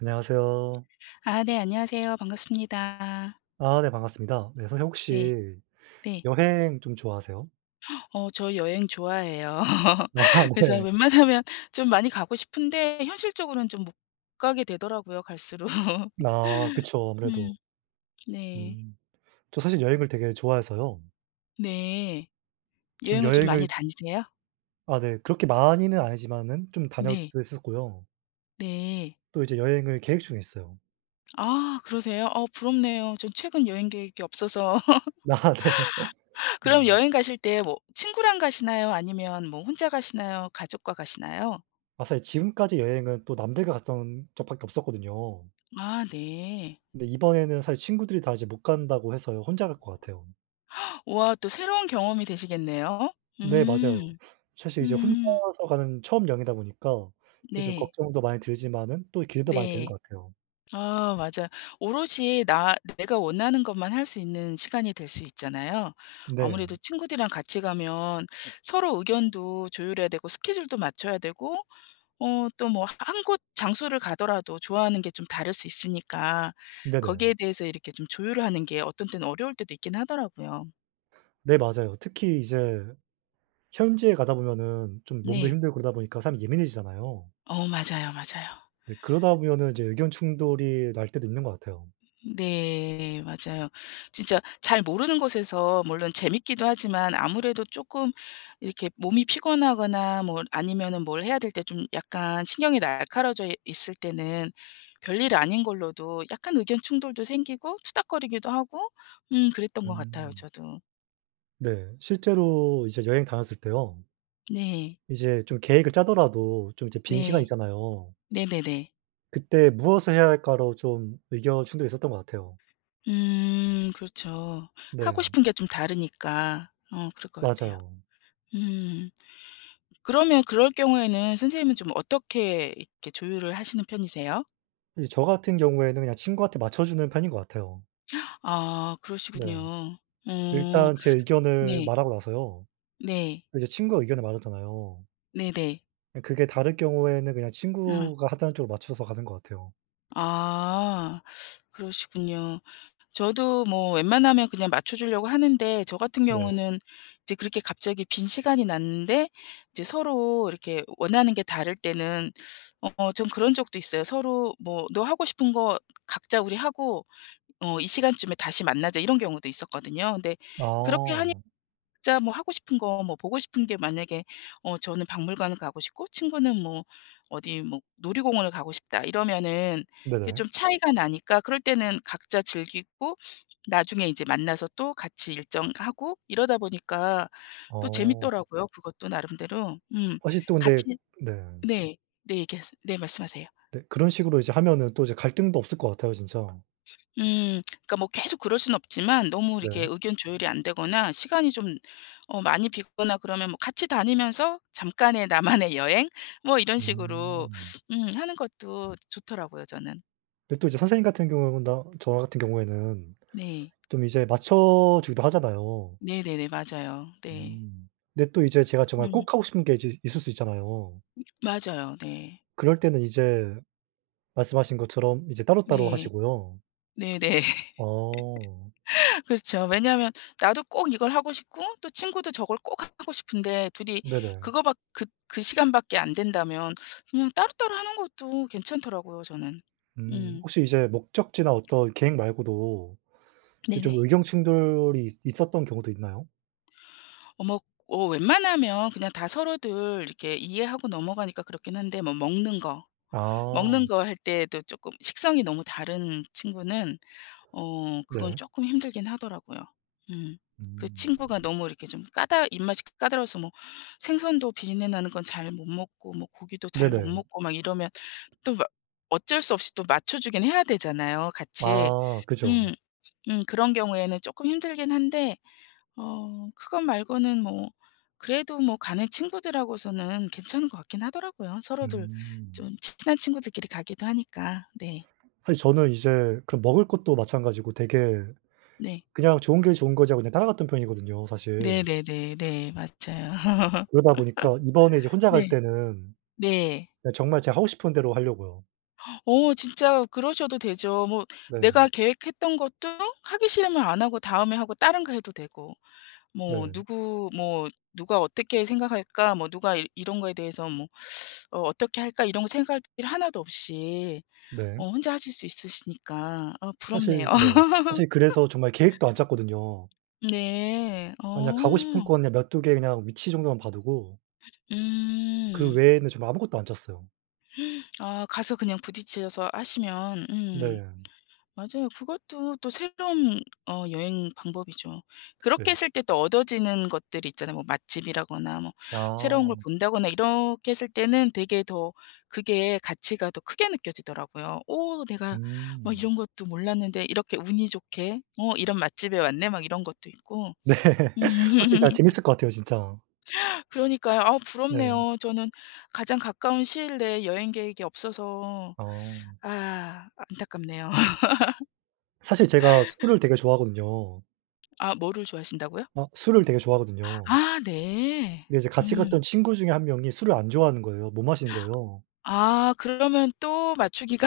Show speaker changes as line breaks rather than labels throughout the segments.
안녕하세요.
아 네 안녕하세요. 반갑습니다.
아 네 반갑습니다. 네 선생님
예
혹시
네.
여행 좀 좋아하세요?
어 저 여행 좋아해요.
아
그래서
네.
웬만하면 좀 많이 가고 싶은데 현실적으로는 좀 못 가게 되더라고요, 갈수록.
아 그쵸, 아무래도.
음 네.
음. 저 사실 여행을 되게 좋아해서요.
네.
지금
여행을 좀 많이
여행을
다니세요?
아 네. 그렇게 많이는 아니지만은 좀
네.
다녔기도 했었고요.
네.
또 이제 여행을 계획 중에 있어요.
아 그러세요? 어 부럽네요. 전 최근 여행 계획이 없어서.
아 네.
그럼
음.
여행가실 때 뭐 친구랑 가시나요, 아니면 뭐 혼자 가시나요, 가족과 가시나요?
아 사실 지금까지 여행은 또 남들과 갔던 적 밖에 없었거든요.
아 네.
근데 이번에는 사실 친구들이 다 이제 못 간다고 해서요 혼자 갈 것 같아요.
우와 또 새로운 경험이 되시겠네요.
네 맞아요.
음.
사실 이제
음.
혼자서 가는 처음 여행이다 보니까 되게 좀
네.
걱정도 많이 들지만은 또 기대도 많이 되는
네.
것 같아요.
아 맞아요. 오롯이 나 내가 원하는 것만 할 수 있는 시간이 될 수 있잖아요.
네.
아무래도 친구들이랑 같이 가면 서로 의견도 조율해야 되고 스케줄도 맞춰야 되고 어 또 뭐 1 곳 장소를 가더라도 좋아하는 게 좀 다를 수 있으니까 거기에
네네.
대해서 이렇게 좀 조율을 하는 게 어떤 때는 어려울 때도 있긴 하더라고요.
네 맞아요. 특히 이제 현지에 가다 보면은 좀 몸도
네.
힘들고 그러다 보니까 사람 예민해지잖아요.
어 맞아요, 맞아요.
네. 그러다 보면은 이제 의견 충돌이 날 때도 있는 것 같아요.
음 네 맞아요. 진짜 잘 모르는 곳에서 물론 재미있기도 하지만 아무래도 쪼끔 이렇게 몸이 피곤하거나 뭐 아니면 뭘 해야 될 때 좀 약간 신경이 날카로워져 있을 때는 별일 아닌 걸로도 약간 의견 충돌도 생기고 투닥거리기도 하고 음 그랬던 것 같아요,
음.
저도.
네. 실제로 이제 여행 다녔을 때요
네.
이제 좀 계획을 짜더라도 좀 이제 빈 시간이
네.
있잖아요.
네네네.
그때 무엇을 해야 할까로 좀 의견 충돌이 있었던 것 같아요.
음 그렇죠. 하고
네.
싶은 게 좀 다르니까 어 그럴 것 같아요.
맞아요.
음. 그러면 그럴 경우에는 선생님은 좀 어떻게 이렇게 조율을 하시는 편이세요?
이제 저 같은 경우에는 그냥 친구한테 맞춰주는 편인 것 같아요.
아
네.
그러시군요. 음.
일단 제 의견을
네.
말하고 나서요,
네.
이제 친구가 의견을 말하잖아요.
네네.
그 그게 다를 경우에는 그냥
음.
친구가 하자는 쪽으로 맞춰서 가는 것 같아요.
아. 그러시군요. 저도 뭐 웬만하면 그냥 맞춰주려고 하는데 저 같은
네.
경우는 이제 그렇게 갑자기 빈 시간이 났는데 이제 서로 이렇게 원하는 게 다를 때는 어 전 그런 적도 있어요. 서로 뭐 "너 하고 싶은 거 각자 우리 하고, 어 이 시간쯤에 다시 만나자." 이런 경우도 있었거든요. 근데 그렇게 하니
어.
각자 뭐 하고 싶은 것, 뭐 보고 싶은 게 만약에 '어 저는 박물관을 가고 싶고, 친구는 뭐 어디 뭐 놀이공원을 가고 싶다.' 이러면은 이게
네네.
좀 차이가 나니까 그럴 때는 각자 즐기고 나중에 이제 만나서 또 같이 일정하고 이러다 보니까 또
어.
재미있더라고요, 그것도 나름대로. 음.
사실 또 근데
같이
네.
네. 네, 얘기하세요. 네, 말씀하세요.
네. 그런 식으로 이제 하면은 또 이제 갈등도 없을 것 같아요, 진짜.
음. 그러니까 뭐 계속 그럴 수는 없지만 너무 이렇게
네.
의견 조율이 안 되거나 시간이 좀 어 많이 비거나 그러면 뭐 같이 다니면서 잠깐의 나만의 여행? 뭐 이런 식으로
음.
음 하는 것도 좋더라고요, 저는.
근데 또 이제 선생님 같은 경우보다 저 같은 경우에는
네.
좀 이제 맞춰 주기도 하잖아요.
네네네. 맞아요. 네.
음. 근데 또 이제 제가 정말
음.
꼭 하고 싶은 게 이제 있을 수 있잖아요.
맞아요. 네.
그럴때는 이제 말씀하신 것처럼 이제 따로따로
네.
하시고요.
네네.
어.
그렇죠. 왜냐하면 나도 꼭 이걸 하고 싶고, 또 친구도 저걸 꼭 하고 싶은데 둘이
네네.
그거 밖 그 그 시간 밖에 안된다면 뭐 따로따로 하는 것도 괜찮더라고요, 저는.
음.
음.
혹시 이제 목적지나 어떤 계획 말고도 이제 좀
네네.
의견 충돌이 이 있었던 경우도 있나요?
어 뭐 어 웬만하면 그냥 다 서로들 이렇게 이해하고 넘어가니까 그렇긴 한데 뭐 먹는 것
아.
먹는 것 할 때에도 쪼끔 식성이 너무 다른 친구는 어 그건
네.
쪼끔 힘들긴 하더라고요. 음. 그
음.
친구가 너무 이렇게 좀 까다 입맛이 까다로워서 뭐 생선도 비린내 나는 건 잘 못 먹고, 뭐 고기도 잘 못
네네.
먹고 막 이러면 또 뭐 어쩔 수 없이 또 맞춰주기는 해야 되잖아요, 같이.
아. 그죠.
음. 음. 그런 경우에는 쪼끔 힘들긴 한데 어 그것 말고는 뭐 그래도 뭐 가는 친구들 하고서는 괜찮은 것 같긴 하더라고요 서로들
음.
좀 친한 친구들끼리 가기도 하니까. 네.
사실 저는 이제 그 먹을 것도 마찬가지고 되게
네.
그냥 좋은 게 좋은 거지 하고 그냥 따라갔던 편이거든요, 사실.
네네네 네. 맞아요.
그러다 보니까 이번에 이제 혼자 갈
네.
때는
네.
예 정말 제가 하고 싶은 대로 할려고요.
어 진짜 그러셔도 되죠. 뭐
네.
내가 계획했던 것도 하기 싫으면 안 하고 다음에 하고 다른 거 해도 되고. '뭐
네.
누구 뭐 누가 어떻게 생각할까? 뭐 누가 이 이런 거에 대해서 뭐 어 어떻게 할까?' 이런 거 생각할 필요 하나도 없이
네.
어 혼자 하실 수 있으시니까 아 부럽네요.
사실 네. 사실 그래서 정말 계획도 안 짰거든요.
네.
아니 그냥 가고 싶은 곳
어.
그냥 몇 2 개 그냥 위치 정도만 봐 두고 그
음.
외에는 지금 아무것도 안 짰어요.
아 가서 그냥 부딪혀서 하시면 음.
네.
맞아요. 그것도 또 새로운 어 여행 방법이죠. 그렇게
네.
했을 때 또 얻어지는 것들이 있잖아요. 뭐 맛집이라거나 뭐 새로운 걸
아.
본다거나 이렇게 했을 때는 되게 더 그게 가치가 더 크게 느껴지더라고요. '어 내가 막
음.
이런 것도 몰랐는데 이렇게 운이 좋게 어 이런 맛집에 왔네?' 막 이런 것도 있고.
네.
음
확실히 진짜 재밌을 것 같아요, 진짜.
그러니까요. 아
네.
부럽네요. 저는 가장 가까운 시일 내에 여행 계획이 없어서
어.
아 안타깝네요.
사실 제가 술을 되게 좋아하거든요.
아 뭐를 좋아하신다고요?
아 술을 되게 좋아하거든요.
아 네.
근데 이제 같이
음.
갔던 친구 중에 1 명이 술을 안 좋아하는 거예요. 못 마시는 거예요.
아. 그러면 또 맞추기가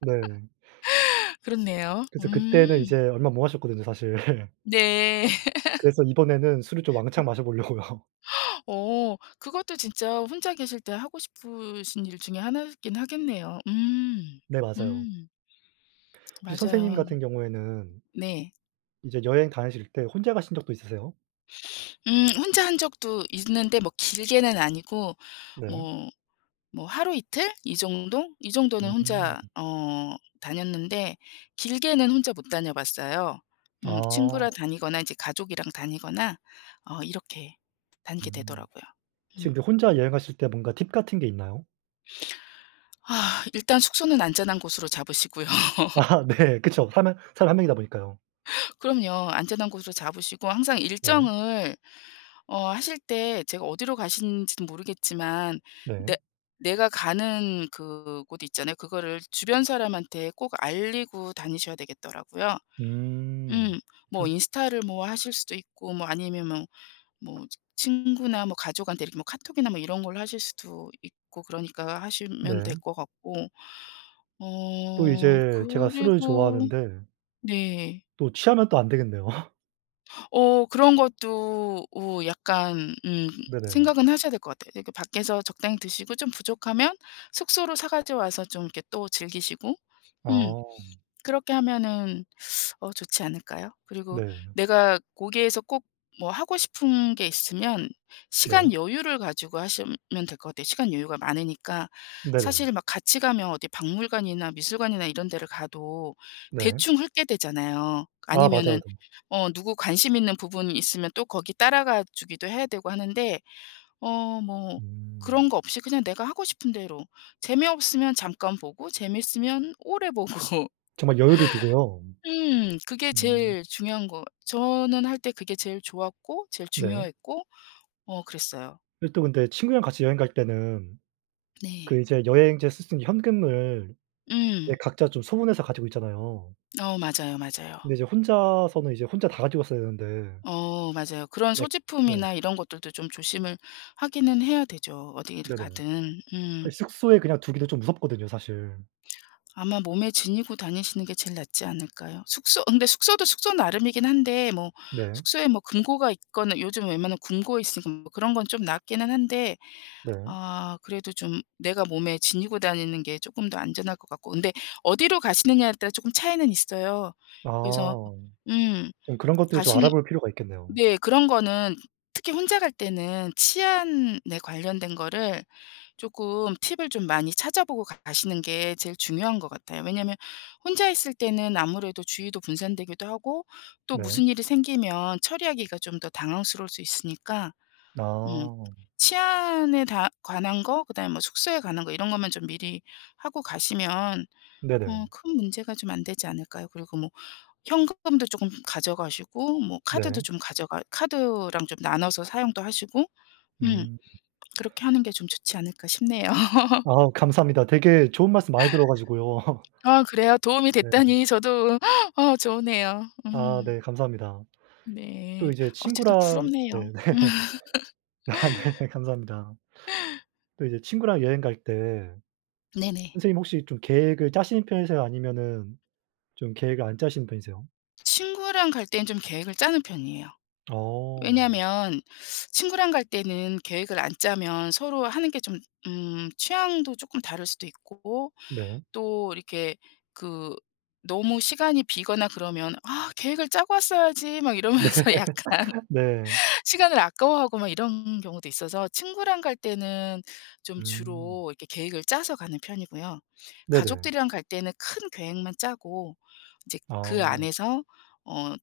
네.
그렇네요.
그래서 그때는 이제
음.
얼마 못 마셨거든요, 사실.
네.
그래서 이번에는 술을 좀 왕창 마셔 보려고요.
어 그것도 진짜 혼자 계실 때 하고 싶으신 일 중에 하나이긴 하겠네요. 음.
네, 맞아요.
음.
혹시 선생님
맞아요.
같은 경우에는
네.
이제 여행 다니실 때 혼자 가신 적도 있으세요?
음. 혼자 한 적도 있는데 뭐 길게는 아니고
네.
뭐 뭐 하루 이틀 이 정도 이 정도는
음.
혼자 어 다녔는데 길게는 혼자 못 다녀봤어요. 음. 친구랑
아.
다니거나 이제 가족이랑 다니거나 어 이렇게 다니게
음.
되더라고요. 음.
지금 근데 혼자 여행하실 때 뭔가 팁 같은 게 있나요?
아 일단 숙소는 안전한 곳으로 잡으시고요.
아. 네. 그쵸. 사람 한 사람은 1 명이다 보니까요.
그럼요. 안전한 곳으로 잡으시고 항상
네.
일정을 어 하실 때 제가 어디로 가시는지는 모르겠지만 내
네.
내가 가는 그 곳 있잖아요. 그거를 주변 사람한테 꼭 알리고 다니셔야 되겠더라고요.
음.
음. 뭐
또
인스타를 뭐 하실 수도 있고, 뭐 아니면 뭐 뭐 친구나 뭐 가족한테 이렇게 뭐 카톡이나 뭐 이런 걸로 하실 수도 있고 그러니까 하시면
네.
될 것 같고
또
어
이제 제가 술을
그리고
좋아하는데
네.
또 취하면 또 안되겠네요.
어 그런 것도 어 약간 음
네네.
생각은 하셔야 될 것 같아요. 그러니까 밖에서 적당히 드시고 좀 부족하면 숙소로 사 가지고 와서 좀 이렇게 또 즐기시고. 음.
어.
그렇게 하면은 어 좋지 않을까요? 그리고
네.
내가 거기에서 꼭 뭐 하고 싶은 게 있으면
네.
시간 여유를 가지고 하시면 될 것 같아요, 시간 여유가 많으니까.
네네.
사실은 막 같이 가면 어디 박물관이나 미술관이나 이런 데를 가도
네.
대충 훑게 되잖아요.
아 맞아요.
아니면은 어 누구 관심 있는 부분이 있으면 또 거기 따라가 주기도 해야 되고 하는데 어 뭐
음.
그런 것 없이 그냥 내가 하고 싶은 대로 재미없으면 잠깐 보고 재미있으면 오래 보고.
정말 여유를 두고요.
음 그게
음.
제일 중요한 거 저는 할 때 그게 제일 좋았고, 제일
네.
중요했고 어 그랬어요.
예 또 근데 친구랑 같이 여행 갈 때는 그
네.
이제 여행지에서 쓸 수 있는 현금을 이제
음.
각자 좀 소분해서 가지고 있잖아요.
어 맞아요, 맞아요.
근데 이제 혼자서는 이제 혼자 다 가지고 있어야 되는데.
어 맞아요. 그런
네 네.
소지품이나 이런 것들도 좀 조심을 하기는 해야 되죠, 어디를
네네.
가든.
그
음.
숙소에 그냥 두기도 좀 무섭거든요, 사실.
아마 몸에 지니고 다니시는 게 제일 낫지 않을까요? 숙소 그런데 숙소도 숙소 나름이긴 한데 뭐
네.
숙소에 뭐 금고가 있거나 요즘 웬만하면 금고 있으니 뭐 그런 건 좀 낫기는 한데
네.
아 그래도 좀 내가 몸에 지니고 다니는 게 쪼끔 더 안전할 것 같고. 그런데 어디로 가시느냐에 따라 쪼끔 차이는 있어요. 그래서
아.
음.
좀 그런 것들을 좀
가시는
알아볼 필요가 있겠네요.
네 그런 거는 특히 혼자 갈 때는 치안에 관련된 거를 쪼끔 팁을 좀 많이 찾아보고 가 가시는 게 제일 중요한 것 같아요. 왜냐하면 혼자 있을 때는 아무래도 주의도 분산되기도 하고 또
네.
무슨 일이 생기면 처리하기가 좀 더 당황스러울 수 있으니까. 음.
아.
치안에 다 관한 거, 그다음에 뭐 숙소에 관한 거 이런 것만 좀 미리 하고 가시면 어
네네.
큰 문제가 좀 안 되지 않을까요? 그리고 뭐 현금도 쪼끔 가져가시고, 뭐 카드도
네.
좀 가져가 카드랑 좀 나눠서 사용도 하시고 음
음.
'그렇게 하는 게 좀 좋지 않을까?' 싶네요.
아. 감사합니다. 되게 좋은 말씀 많이 들어 가지고요.
아 그래요? 도움이
네.
됐다니 저도 어 좋으네요.
아
음.
네. 감사합니다.
네.
또 이제
어쨌든
친구랑
부럽네요.
네 네. 아 네. 네 감사합니다. 또 이제 친구랑 여행 갈 때
네네.
선생님 혹시 이 좀 계획을 짜시는 편이세요? 아니면은 좀 계획을 안 짜시는 편이세요?
친구랑 갈 땐 좀 계획을 짜는 편이에요.
어.
왜냐하면 친구랑 갈 때는 계획을 안 짜면 서로 하는 게 좀 음. 취향도 쪼끔 다를 수도 있고.
네.
또 이렇게 그 너무 시간이 비거나 그러면 "아. 계획을 짜고 왔어야지." 막
네.
이러면서 약간.
네.
시간을 아까워하고 막 이런 경우도 있어서 친구랑 갈 때는 좀
음.
주로 이렇게 계획을 짜서 가는 편이고요.
네네.
가족들이랑 갈 때는 큰 계획만 짜고 이제 그
아.
안에서 어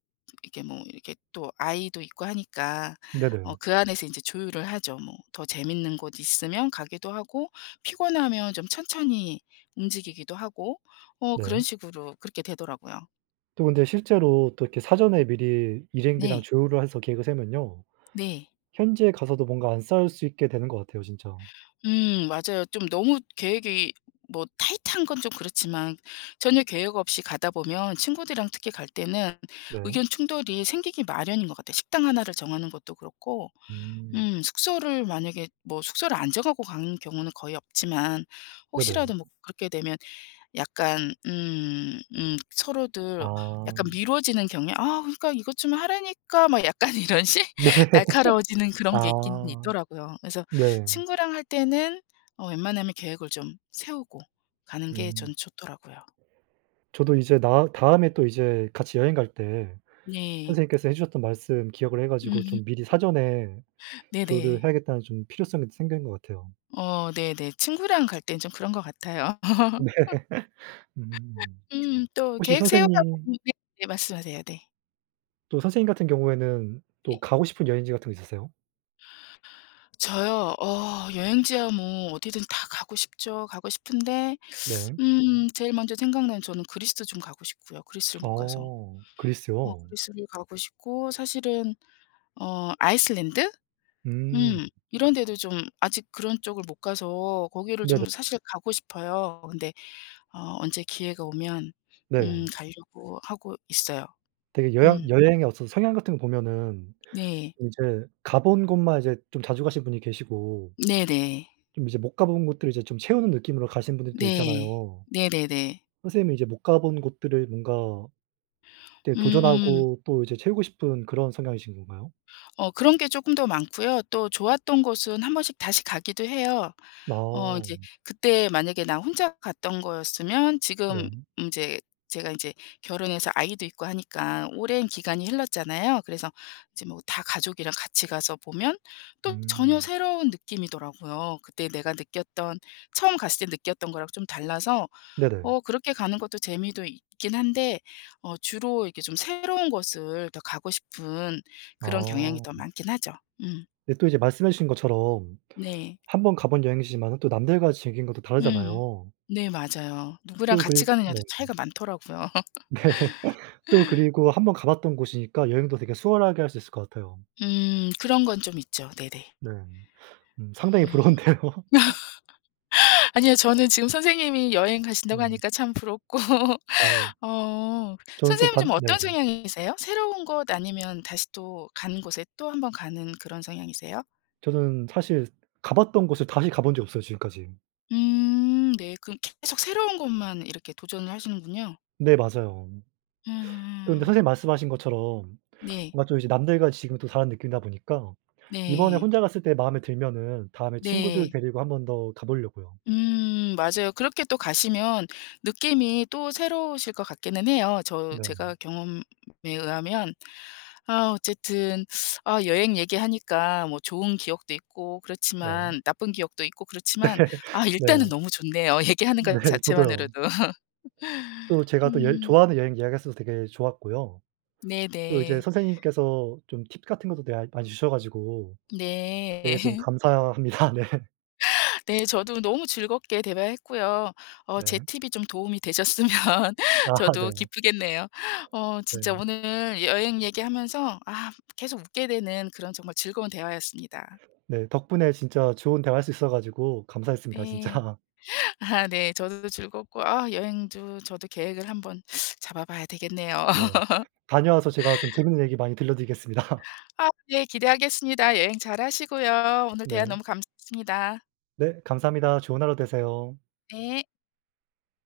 이렇게 뭐 이렇게 또 아이도 있고 하니까 어
네네.
그 안에서 인제 조율을 하죠. 뭐. 더 재미있는 곳 있으면 가기도 하고, 피곤하면 좀 천천히 움직이기도 하고. 어
네.
그런 식으로 그렇게 되더라고요.
또 근데 실제로 또 이렇게 사전에 미리 일행들이랑
네.
조율을 해서 계획을 세우면요,
네.
현지에 가서도 뭔가 안 싸울 수 있게 되는 것 같아요, 진짜.
음 맞아요. 좀 너무 계획이 뭐 타이트한 건 좀 그렇지만 전혀 계획 없이 가다 보면 친구들이랑 특히 갈 때는
네.
의견 충돌이 생기기 마련인 것 같아요, 식당 하나를 정하는 것도 그렇고
음.
음 숙소를 만약에 뭐 숙소를 안 정하고 가는 경우는 거의 없지만 혹시라도
네네.
뭐 그렇게 되면 약간 음 음 서로들 약간
아.
미뤄지는 경향 "아, 그러니까 이것 좀 하라니까." 막 약간 이런 식?
네.
날카로워지는 그런 게 있기는
아.
있더라고요. 그래서
네.
친구랑 할 때는 어 웬만하면 계획을 좀 세우고 가는 게
음.
저는 좋더라고요.
저도 이제 나 다음에 또 이제 같이 여행갈 때
네.
선생님께서 해 주셨던 말씀 기억을 해 가지고 좀 미리 사전에 조율을
네네.
해야겠다는 좀 필요성이 생긴 것 같아요.
어 네 네. 친구랑 갈 땐 좀 그런 것 같아요.
네. 음.
음 또
혹시
계획 세우다
선생님
보면 네 네 말씀하세요. 네.
또 선생님 같은 경우에는 또
네.
가고 싶은 여행지 같은 거 있으세요?
저요? 어 여행지야 뭐 어디든 다 가고 싶죠, 가고 싶은데
네.
음 제일 먼저 생각나는 저는 그리스도 좀 가고 싶고요, 그리스를 못 가서.
어.
어
그리스요.
그리스를 가고 싶고 사실은 어 아이슬란드?
음.
음. 이런 데도 좀 아직 그런 쪽을 못 가서 거기를
네네.
좀 사실 가고 싶어요. 근데 어 언제 기회가 오면 음
네.
가려고 하고 있어요.
되게
음.
여향 여행의 어떤 성향 같은 거 보면은
네.
좀 이제 가본 곳만 이제 좀 자주 가신 분이 계시고
네네.
좀 이제 못 가본 곳들을 이제 좀 채우는 느낌으로 가신 분들도
네.
있잖아요.
네네네.
선생님은 이제 못 가본 곳들을 뭔가 이렇게
음.
도전하고 또 이제 채우고 싶은 그런 성향이신 건가요?
어 그런 게 쪼끔 더 많고요 또 좋았던 곳은 한번씩 다시 가기도 해요. 어
어.
이제 그때 만약에 나 혼자 갔던 거였으면
네.
지금 이제 제가 이제 결혼해서 아이도 있고 하니까 오랜 기간이 흘렀잖아요. 그래서 이제 뭐 다 가족이랑 같이 가서 보면 또 전혀
음.
새로운 느낌이더라고요. 그때 내가 느꼈던, 처음 갔을 때 느꼈던 거랑 좀 달라서
네네.
어 그렇게 가는 것도 재미도 있긴 한데 어 주로 이렇게 좀 새로운 곳을 더 가고 싶은 그런 경향이
어.
더 많긴 하죠. 음.
근데 또 이제 말씀해 주신 것처럼
네.
1 번 가 본 여행지지만은 또 남들과 즐기는 건 또
음.
다르잖아요.
네, 맞아요. 누구랑
또
같이
글
가느냐도
네.
차이가 많더라고요.
네. 또 그리고 1 번 가봤던 곳이니까 여행도 되게 수월하게 할 수 있을 것 같아요.
음. 그런 건 좀 있죠. 네네.
네. 음. 상당히
음.
부러운데요.
아니요. 저는 지금 선생님이 여행 가신다고
네.
하니까 참 부럽고
어.
어.
저는 또
선생님은
반
좀
네.
어떤 성향이세요? 새로운 곳 아니면 다시 또 가는 곳에 또 한번 가는 그런 성향이세요?
저는 사실 가 봤던 곳을 다시 가 본 적이 없어요, 지금까지.
음 네. 그럼 계속 새로운 것만 이렇게 도전을 하시는군요.
네 맞아요. 또 근데
음.
선생님 말씀하신 것처럼
네.
뭔가 좀 이제 남들과 지금은 또 다른 느낌이다 보니까 이번에
네.
혼자 갔을 때 마음에 들면은 다음에 친구들
네.
데리고 1 번 더 가보려구요.
음 맞아요. 그렇게 또 가시면 느낌이 또 새로우실 것 같기는 해요, 저
네.
제가 경험에 의하면. 아 어쨌든 아 여행 얘기하니까 뭐 좋은 기억도 있고
네.
그렇지만 나쁜 기억도 있고 그렇지만 아
네.
일단은 너무 좋네요, 얘기하는
네
것
저도요.
자체만으로도.
또 제가 또 여
음.
좋아하는 여행 이야기 했어서 되게 좋았고요, 또 이제
네네.
선생님께서 좀 팁 같은 것도 네 아 많이 주셔 가지고
네.
되게 좀 감사합니다. 네
네, 저도 너무 즐겁게 대화했고요. 어 제
네.
팁이 좀 도움이 되셨으면
아
저도
네.
기쁘겠네요. 어 진짜
네.
오늘 여행 얘기하면서 아 계속 웃게 되는 그런 정말 즐거운 대화였습니다.
네. 덕분에 진짜 좋은 대화할 수 있어 가지고 감사했습니다,
예.
진짜.
아 네. 저도 즐겁고 아 여행도 저도 계획을 한번 잡아 봐야 되겠네요.
네. 다녀와서 제가 좀 재밌는 얘기 많이 들려드리겠습니다.
아 예 기대하겠습니다. 여행 잘 하시고요 오늘 대화
네.
너무 감사했습니다.
네 감사합니다. 좋은 하루 되세요.
네.